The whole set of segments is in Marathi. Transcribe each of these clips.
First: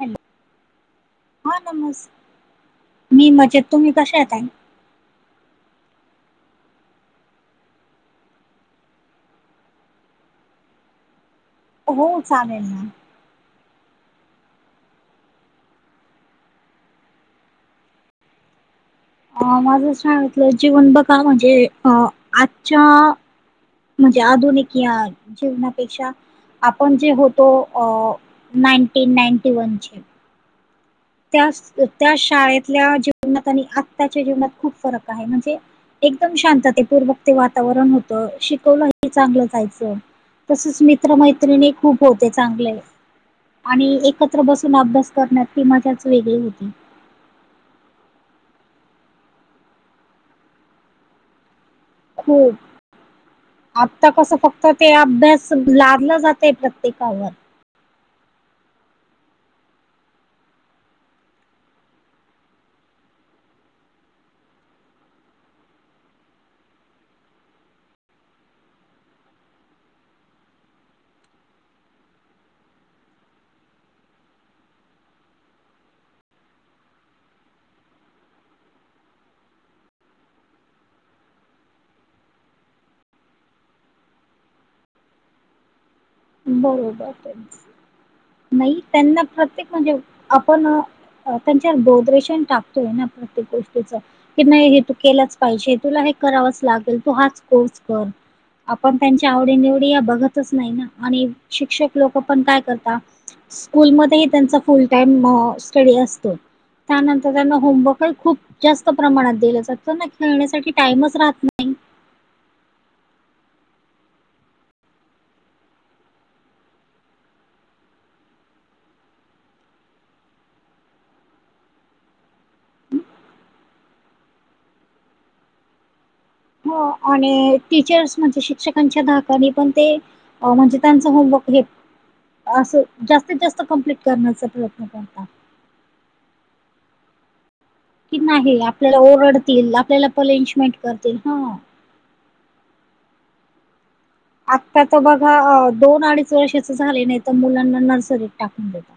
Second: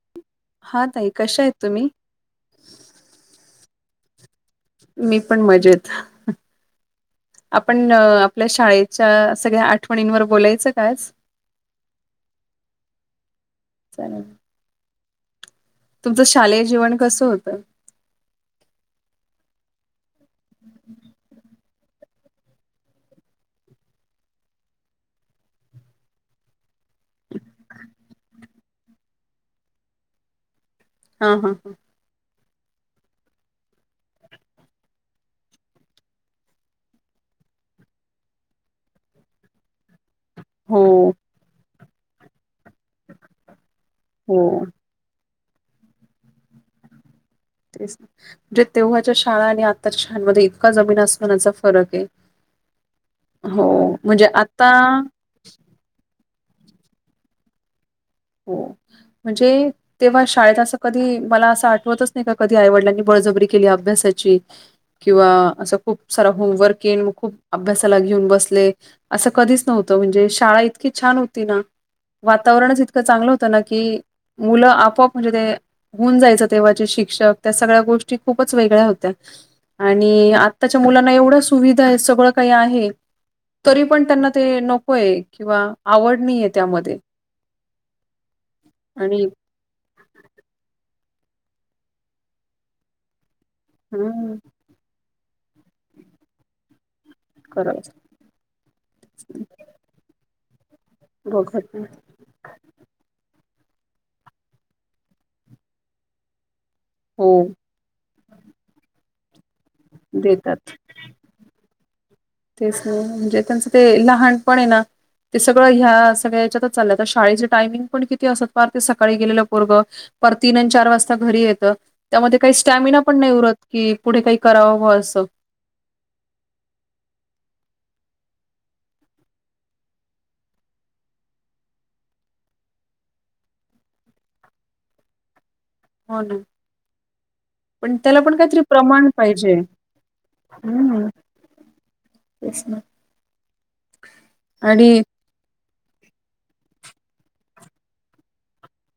हॅलो. हा ताई कश्या आहेत हा तुम्ही? नमस् मी मजेत. तुम्ही कशा आहे ताई? मी पण मजेत. आपण आपल्या शाळेच्या सगळ्या आठवणींवर बोलायचं का आज? हो चालेल ना. चालेल. तुमचं शालेय जीवन कसं होतं? अ माझं शाळेतलं जीवन बघा म्हणजे अ आजच्या म्हणजे आधुनिक या जीवनापेक्षा आपण जे होतो अ नाईनटीन नाईनटी वनचे. हा त्या हा त्या शाळेतल्या जीवनात आणि आत्ताच्या जीवनात खूप फरक आहे म्हणजे एकदम शांतते पूर्वक ते वातावरण होतं शिकवलंही चांगलं जायचं. तसच हो मित्रमैत्रिणी खूप होते चांगले आणि एक हो एकत्र बसून अभ्यास करण्यात ती मजाच वेगळी होती. तेच न, जे तेव्हाच्या शाळा आणि आताच्या शाळांमध्ये इतका जमीन आसमानाचा फरक आहे. खूप, हो [inaudible] आता म्हणजे कसं फक्त आता ते अभ्यास अस लादलं जातय प्रत्येकावर. हो, म्हणजे तेव्हा शाळेत असं कधी मला असं आठवतच नाही. का कधी आईवडिलांनी बळजबरी केली अभ्यासाची किंवा असं खूप सारा होमवर्क हे मग खूप अभ्यासाला घेऊन बसले असं कधीच नव्हतं म्हणजे शाळा इतकी छान होती ना? वातावरणच इत इतक चांगलं होतं ना की मुलं आपआप म्हणजे ते होऊन जायचं तेव्हा चे शिक्षक त्या सगळ्या गोष्टी खूपच वेगळ्या होत्या. आणि आत्ताच्या मुलांना एवढ्या सुविधा आहे सगळं काही आहे तरी पण त्यांना ते नकोय किंवा आवड नाहीये त्यामध्ये बरोबर तेच नाही त्यांना आणि प्रत्येक म्हणजे आपण त्यांच्यावर बोद्रेशन टाकतोय ना? प्रत्येक गोष्टी हं. की नाही हे तू केलाच पाहिजे तुला हे करावंच लागेल तू हाच कोर्स करावंच कर आपण त्यांच्या आवडी निवडी या बघतच नाही ना आणि बघत नाही शिक्षक लोक पण काय करता स्कूलमध्येही त्यांचा फुल टाइम स्टडी असतो. हो त्यानंतर त्यांना होमवर्कही खूप जास्त प्रमाणात दिलं जातो ना, देतात खेळण्यासाठी टाइमच राहत ना तेच ना, म्हणजे त्यांचं ते लहानपण हे ना ते सगळं ह्या सगळ्याच्यातच चाललंय. आता शाळेचे टायमिंग पण किती असत पार ते सकाळी गेलेलं पोरग पार तीन आणि चार वाजता घरी येतं. त्यामध्ये काही स्टॅमिना पण नाही उरत की, पुढे काही करावं बुवा असं. हो आणि टीचर्स म्हणजे शिक्षकांच्या धाकानी पण ते म्हणजे त्यांचं होमवर्क हे असं, जास्तीत जास्त कंप्लीट करण्याचा प्रयत्न करनार. हो ना. पण की त्याला पण नाही काहीतरी आपल्याला प्रमाण पाहिजे. ओरडतील आपल्याला पनिशमेंट हम्म करतील हा. तेच ना. आत्ताच आणि बघा, दोन अडीच वर्षाच झाले नाही तर मुलांना नर्सरीत टाकून देतात.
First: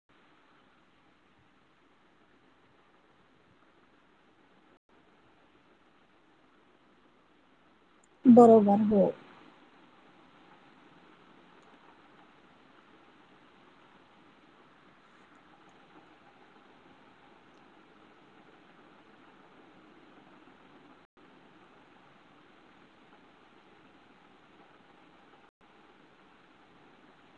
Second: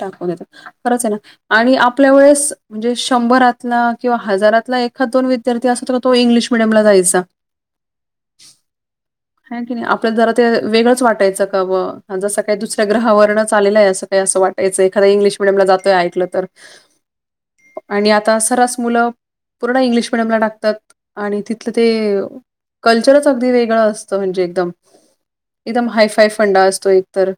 टाकून देतात. खरंच हे ना. आणि आपल्या वेळेस म्हणजे शंभरातला किंवा हजारातला एखाद दोन विद्यार्थी असतो तो इंग्लिश मिडीयमला जायचा. बरोबर हो. हा की नाही. आपल्याला जरा ते वेगळंच वाटायचं का ब जसं काही दुसऱ्या ग्रहावरनंच आलेलं आहे असं काही असं वाट वाटायचं एखाद इंग्लिश मिडियमला जातोय ऐकलं तर, आणि आता सरास मुलं पूर्ण इंग्लिश मिडियमला टाकतात, आणि तिथलं ते कल्चरच अगदी वेगळं अस म्हणजे एकदम. एकदम हाय फाय फंडा असतो एक तर.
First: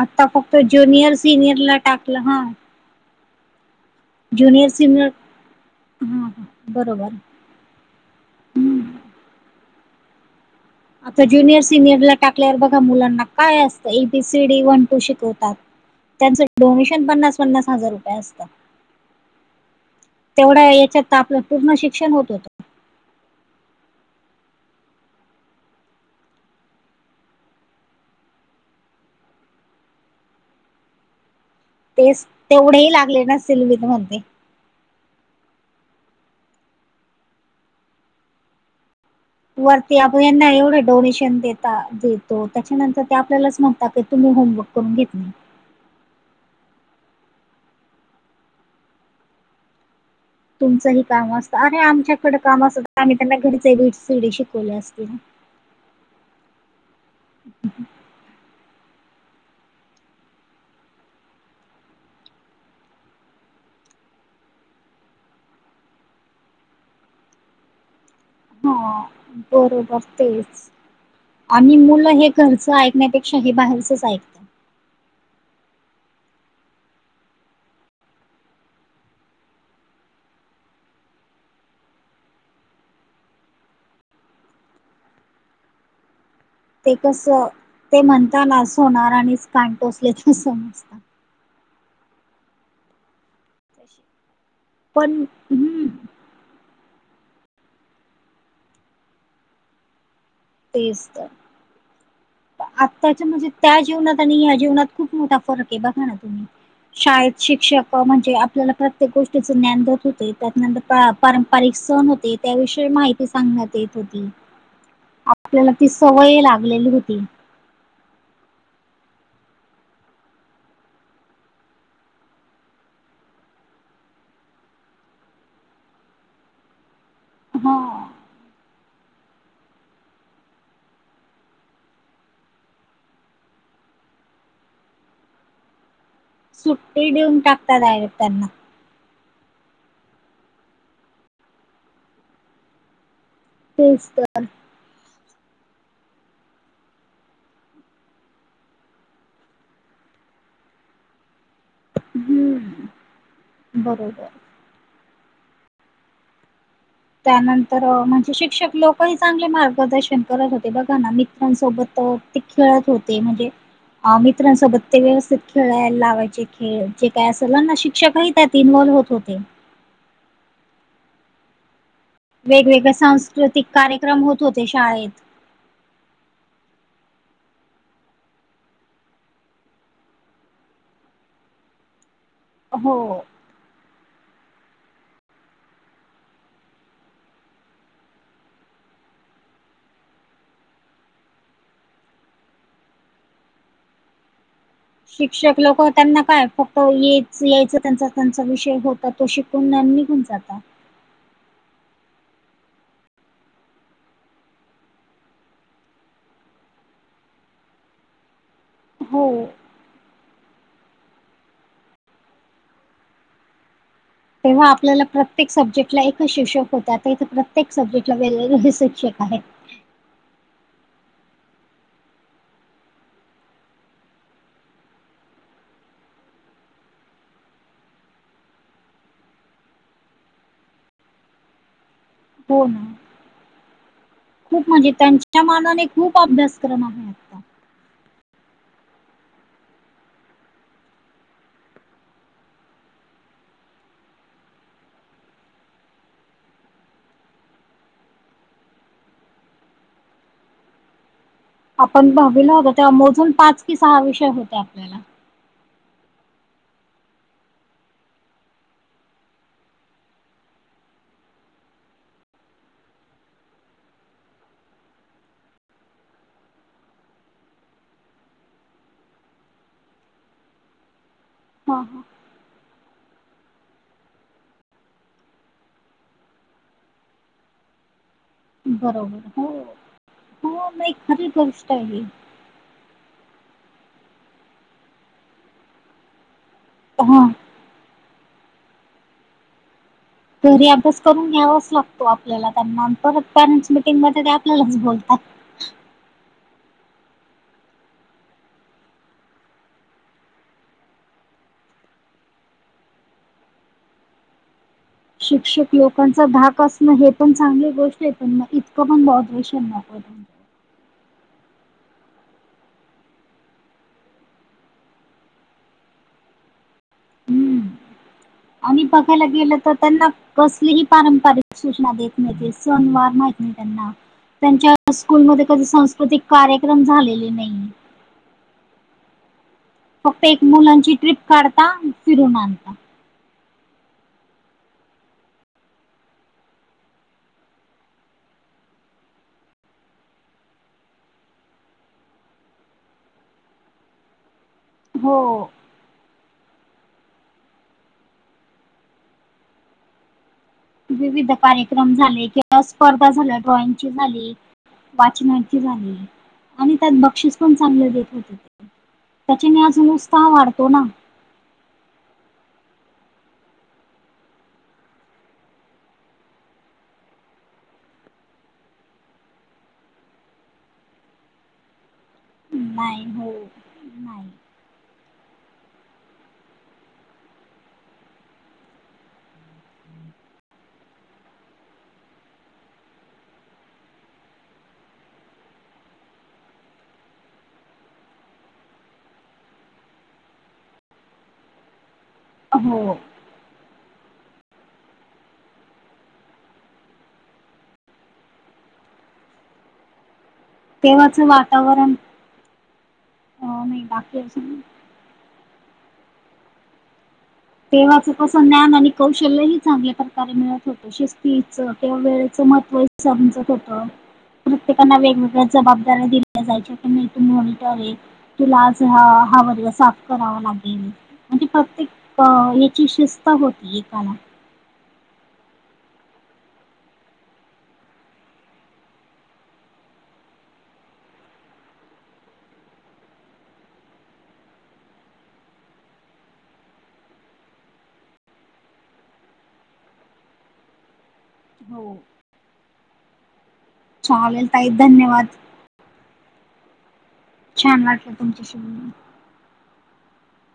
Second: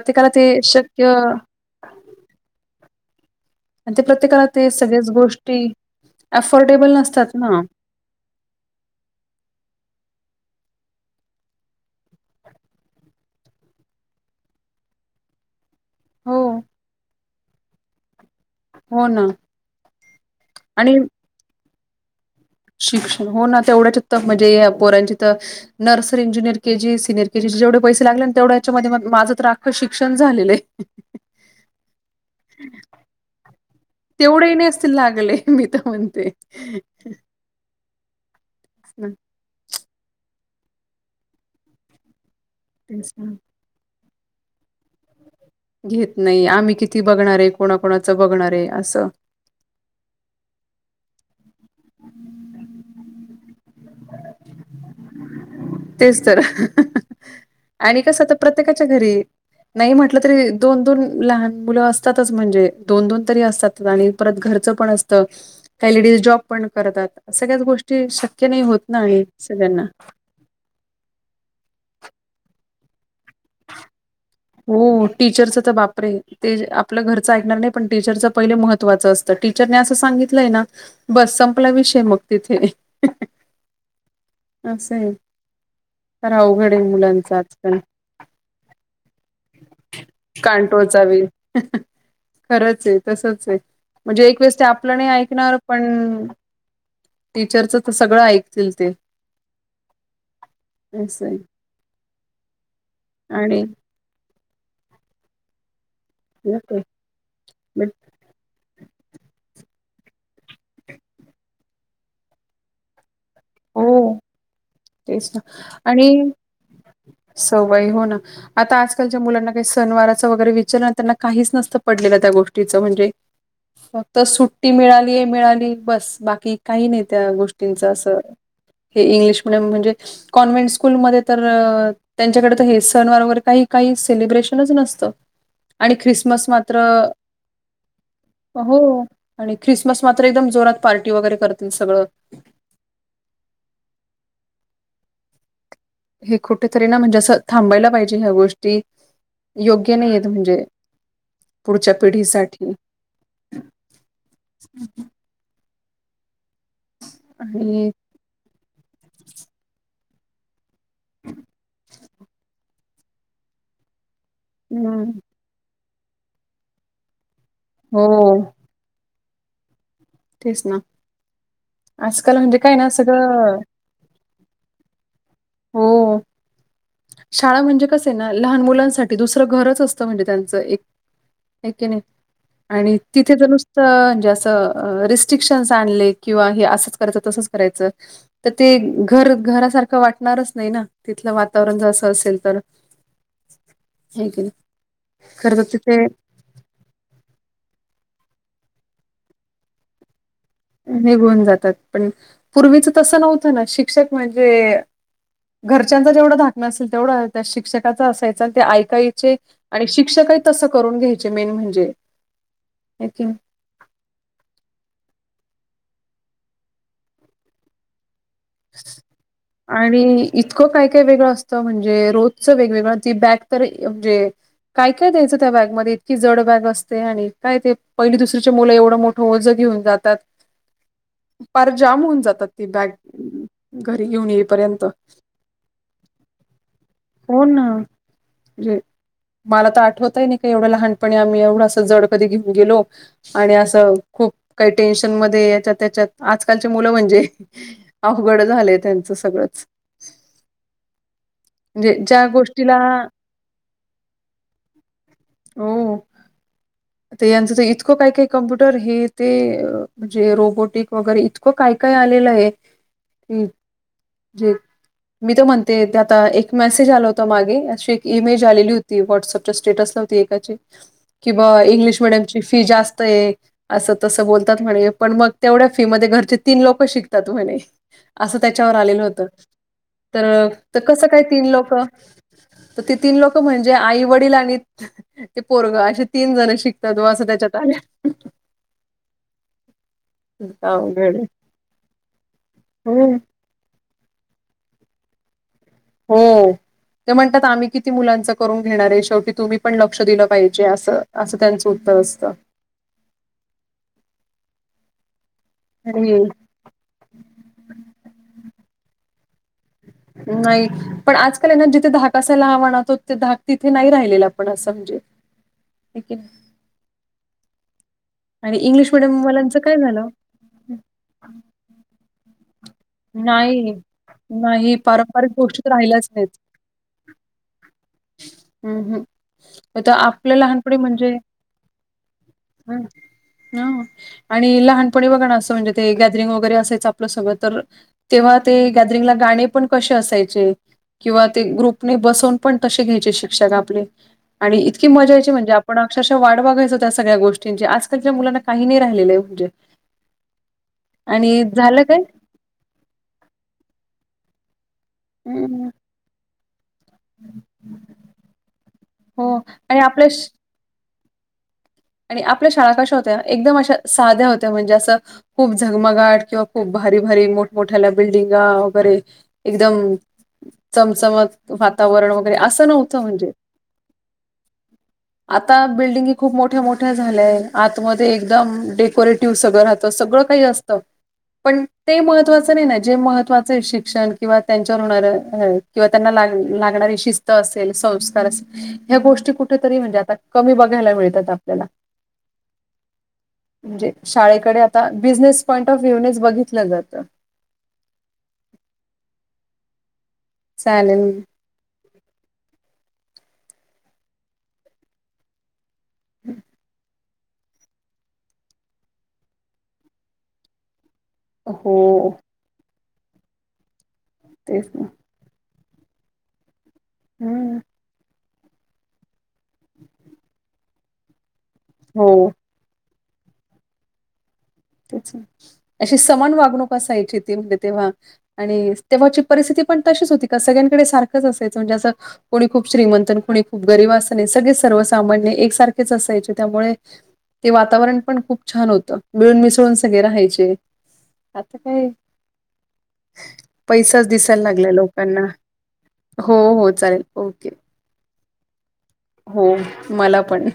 आता ते फक्त शक्य ज्युनियर सिनियर ला टाकलं हा. आणि ते प्रत्येकाला ज्युनियर ते सिनियर सगळेच गोष्टी हा हा अफोर्डेबल बरोबर नसतात ना. हम्म. आता ज्युनियर सिनियरला टाकल्यावर बघा मुलांना काय असतं एबीसीडी वन टू शिकवतात. हो त्यांचं डोनेशन पन्नास, पन्नास हजार रुपये असतं. हो ना. तेवढा आणि याच्यात आपलं पूर्ण शिक्षण होत. शिक्षण हो ना तेवढ्याचत म्हणजे पोरांची तर. Nursery, junior K G, senior केजीचे जेवढे पैसे लागले तेवढ्याच्यामध्ये माझं तर आखं शिक्षण झालेलंय. [inaudible] तेच तेवढे ही लागले नसतील [unintelligible] थोडेही नेसतील लागले मी तर म्हणते हम्म, वरती आप यांना एवढे डोनेशन देता देतो त्याच्यानंतर तेच ते ना. आपल्यालाच म्हणतात क तुम्ही होमवर्क करून घेत नाही. घेत नाही आम्ही किती बघणार आहे. कोणाकणाचं बघणार आहे असं तुमचंही काम असतं अरे आमच्याकडे काम असतं आम्ही त्यांना घरीचे वीड सिडी शिकवल्या असतील. तेच तर. ह्. आणि कसं तर प्रत्येकाच्या घरी नाही म्हटलं तरी दोन दोन लहान मुलं असतातच म्हणजे दोन दोन तरी असतात. परत घरच पण असत का लेज जॉब पण करतात सळ्या गोष्टीक हा बरोबर तेच. आणि मुलं हे घरचं ऐकण्यापेक्षा हे बाहेरचच ऐक. हो टीचरच तर बापरे ते आपलं घरचं ऐकणार नाही पण टीचरच पहिले महत्त्वाचं असत. तर टीचरने असं सांगितलंय ना बस संपला विषय मग तिथे अस सं तर अवघड. आहे ते कस मुलांचा आजकाल ते म्हणताना अस होणार आणिच पान टोचलेच समजत. कानटोळचा वेल खरंच आहे तस म्हणजे एक वेळेस ते आपल्या नाही. पण ऐकणार पण हम्म टीचरचं तर सगळं ऐकतील ते. तेजत. अस आहे आत्ताच्या म्हणजे आणि त्या जीवनात आणि ह जीवनात खूप मोठा फरक आहे. बघा ना तुम्ही शाळेत बट शिक्षक म्हणजे आपल्याला प्रत्येक गोष्टीच ज्ञान देत होते त्यानंतर पारंपरिक सण होते. त्याविषयी माहिती सांगण्यात हो येत होती, तेच ना आपल्याला ती आणि सवय लागलेली होती. सवय हो ना आता आजकालच्या मुलांना काही सनवाराचं वगैरे विचारण त्यांना काहीच नसत पडलेलं त्या गोष्टीचं म्हणजे. फक्त सुट्टी मिळाली आहे मिळाली बस बाकी काही नाही त्या हा गोष्टींच असं. हे इंग्लिश मिडियम म्हणजे कॉन्व्हेंट स्कूलमध्ये तर. त्यांच्याकडे तर हे सण वरोगर काही काही सेलिब्रेशनच नसतं. आणि ख्रिसमस मात्र सुट्टी देऊन टाकता डायरेक्ट त्यांना हो आणि ख्रिसमस मात्र एकदम जोरात पार्टी वगैरे करतील सगळं. तेस तर. हे कुठेतरी ना म्हणजे असं थांबायला पाहिजे ह्या गोष्टी. योग्य नाही येत म्हणजे पुढच्या पिढीसाठी. हम्म बरोबर. हम् हम. त्यानंतर आणि म्हणजे शिक्षक लोकही चांगले मार्गदर्शन. करत होते बघा ना मित्रांसोबत ते खेळत होते म्हणजे. अ मित्रांसोबत ते हं, व्यवस्थित खेळायला लावायचे खेळ, जे काय असल ना, हो शिक्षकही त्यात इन्वल होत होते. तेच ना. आजकाल म्हणजे काय ना वेगवेगळे सगळं सांस्कृतिक कार्यक्रम होत होते शाळेत. हो. शाळा म्हणजे कसंय ना, लहान मुलांसाठी दुसरं घरच असतं म्हणजे त्यांचं एक. हाय की नाय, आणि हो तिथे तर नुस त म्हणजे रिस्ट्रिक्शन्स आणले किंवा हे असंच करायचं तसंच करायचं तर ते घर घरासारखं वाट णारच नाही ना, तिथलं वातावरण जर असं असेल तर, हाय की नाही. खर शिक्षक तर लोक तिथे त्यांना काय फक्त च यायच त्यांचा त्यांचा विषय होता तो शिकून निघून जाता. निघन जातात, पण पूर्वीच तसं नव्हतं ना शिक्षक म्हणजे घरच्यांचा जेवढा धाक नसायचा तेवढा त्या शिक्षकाचा असायचा, ते हो ऐकायचे, आणि शिक्षकही तसं करून घ्यायचे मेन म्हणजे तेव्हा आपल्याला प्रत्येक सब्जेक्टला एकच शिक्षक होते, आता इथं प्रत्येक सब्जेक्टला वेगळे शिक्षक आहेत. आणि इतकं काय काय वेगळं असतं म्हणजे रोजचं वेगवेगळं, ती बॅग तर म्हणजे काय काय द्यायचं त्या बॅगमध्येध्ये इतकी जड बॅग असते आणि काय ते पहिली दुसरीचे मुलं एवढं मोठं ओझ घेऊन जात तात, पार जाम होऊन जातात हो ती ना बॅग घरी घेऊन खूप येईपर्यंत, म्हणजे त्यांच्या मानाने खूप अभ्यासक्रम आहे आता. हो न जे मला तर आठवतही नाही का एवढं लहानपणी आम्ही एवढं असं जड कधी घेऊन गेलो आणि असं खूप काही टेन्शन मध्ये याच्यात त्याच्यात, आजकालची मुलं म्हणजे अवघड झालंय त्यांचं सगळंच. म्हणजे आपण ज्या दहावीला होतो गोष्टीला तेव्हा, मोजून पाच की सहा विषय होते आपल्याला. हो. ते यांचं तर इतकं काय काय कम्प्युटर हे ते म्हणजे रोबोटिक वगैरे इतकं काय काय आलेलं आहे की जे मी तर म्हणते ते आता एक मेसेज आला होता मागे अशी एक ईमेज आलेली होती व्हॉट्सअपच्या स्टेटसला एकाची किंवा हा हा. इंग्लिश मिडियम ची फी जास्त हे. असं तसं बोलतात म्हणे पण मग तेवढ्या फी मध्ये घरचे तीन लोक शिकतात म्हणे. असं त्याच्यावर आलेलं बरोबर होत हो तर, हो नाही कसं काय खरी तीन गोष्ट लोक आहे ही. तर ते तीन लोक म्हणजे आई वडील आणि ते पोरगं असे तीन जण शिक त्यात असं हा त्याच्यात आ घरी अभ्यास करून घ्यावाच लागतो आपल्याला त्यांना, हो परत पॅरेंट्स मिटिंगमध्ये ते आपल्यालाच बोलतात. हो. ते म्हणतात आम्ही किती मुलांचं करून घेणार आहे, शेवटी तुम्ही पण लक्ष दिलं पाहिजे असं. असं त्यांच उत्तर असतं. शिक्षक अरे! लोकांचा धाक असणं हे पण चांगली गोष्ट आहे पण ना इतकं पण बॉड्रेशन नाही नाही पण आजकाल ये ना जिथे धाक असायला हवा ना तो ते धाक तिथे नाही राहिलेला पण असं म्हणजे [unintelligible] हम्म. आणि इंग्लिश मिडियम बघायला गेलं वाल्यांचं तर काय त्यांना झालं? कसलीही पारंपरिक सूचना देत म्हणजे सन्मान माहिती नाही त्यांना, त्यांच्या नाही स्कूल पारंपरिक मध्ये गोष्टी कधी तर राहिल्याच सांस्कृतिक कार्य क्रम झालेली नाही. हम् हम्. फक्त एक मुलांची ट्रिप काढता फिरून आणता. हा आणि लहानपणी बघा ना असं म्हणजे ते गॅदरिंग वगैरे असायचं आपलं सगळं तर तेव्हा ते गॅदरिंगला गाणे पण कसे असायचे किंवा ते ग्रुपने बसवून पण कसे घ्यायचे शिक्षक आपले आणि इतकी मजा यायची हो म्हणजे आप पण अक्षरशः वाढवागायचो त्या सगळ्या गोष्टींची आजकालच्या मुलांना काही नाही राहिलेलं आहे म्हणजे विविध आणि झालं कार्यक्रम काय झाले किंवा स्पर्धा झाल्या ड्रॉइंग ची झाली वाचनाची हं, झाली आणि त्यात बक्षीस पण चांगले देत होत हो त्याचे मी आज आणि आपल्या श नुसता वाढतो ना आणि आपल्या शाळा कशा होत्या एकदम अशा साध्या होत्या म्हणजे असं खूप झगमगाट किंवा खूप भारी, भारी मोठमोठ्याला बिल्डिंगा वगैरे. एकदम चमचमत. वातावरण वगैरे असं नव्हतं नाही म्हणजे हो नाही आता बिल्डिंगी खूप मोठी मोठ्या मोठ्या झाल्याय आतमध्येध्ये एकदम डेकोरेटिव्ह सगळं राहतं सगळं काही असतं पण ते महत्त्वाचं नाही ना जे महत्त्वाचं आहे शिक्षण किंवा त्यांच्यावर होणारं किंवा त्यांना लाग लागणारी शिस्त असेल, संस्कार असेल. ह्या गोष्टी कुठेतरी म्हणजे आता कमी बघायला मिळतात आपल्याला हो. म्हणजे शाळेकडे आता बिझनेस पॉईंट ऑफ व्ह्यू नच बघितलं जातं. चालेल तेव्हाच वातावरण अ नाही बाकी अस हम्. तेव्हाच तसं ज्ञान आणि कौशल्यही चांगल्या प्रकारे मिळत होतं, सिथित हो वेळ. महत्त्व समजत होत तेच ना प्रत्येकाना वेगवेगळ्या जबाबदाऱ्या दिल्या जायच्या हम्म तोलटवर [unintelligible] तुला आज हा वर्ग साफ करावा लागेल. म्ह प्रत्येक हो अ याची शिस्त होती एकाला ते अशी समान वागणूक असायची ती म्हणजे तेव्हा. आणि तेव्हाची परिस्थिती पण तशीच होती, का सगळ्यांकडे सारखंच असायचं म्हणजे असं. कोणी खूप श्रीमंतन कोणी खूप गरीब असन हे सगळे सर्वसामान्य एकसारखेच असायचे त्यामुळे. ते वातावरण पण खूप छान होतं मिळून मी सगळे राहायचे, आता काय. हो पैसाच दिसायला चालेल ताई लागला लोकांना. धन्यवाद हो हो चालेल ओके. छान लागलं तुमच्या स हो मला पण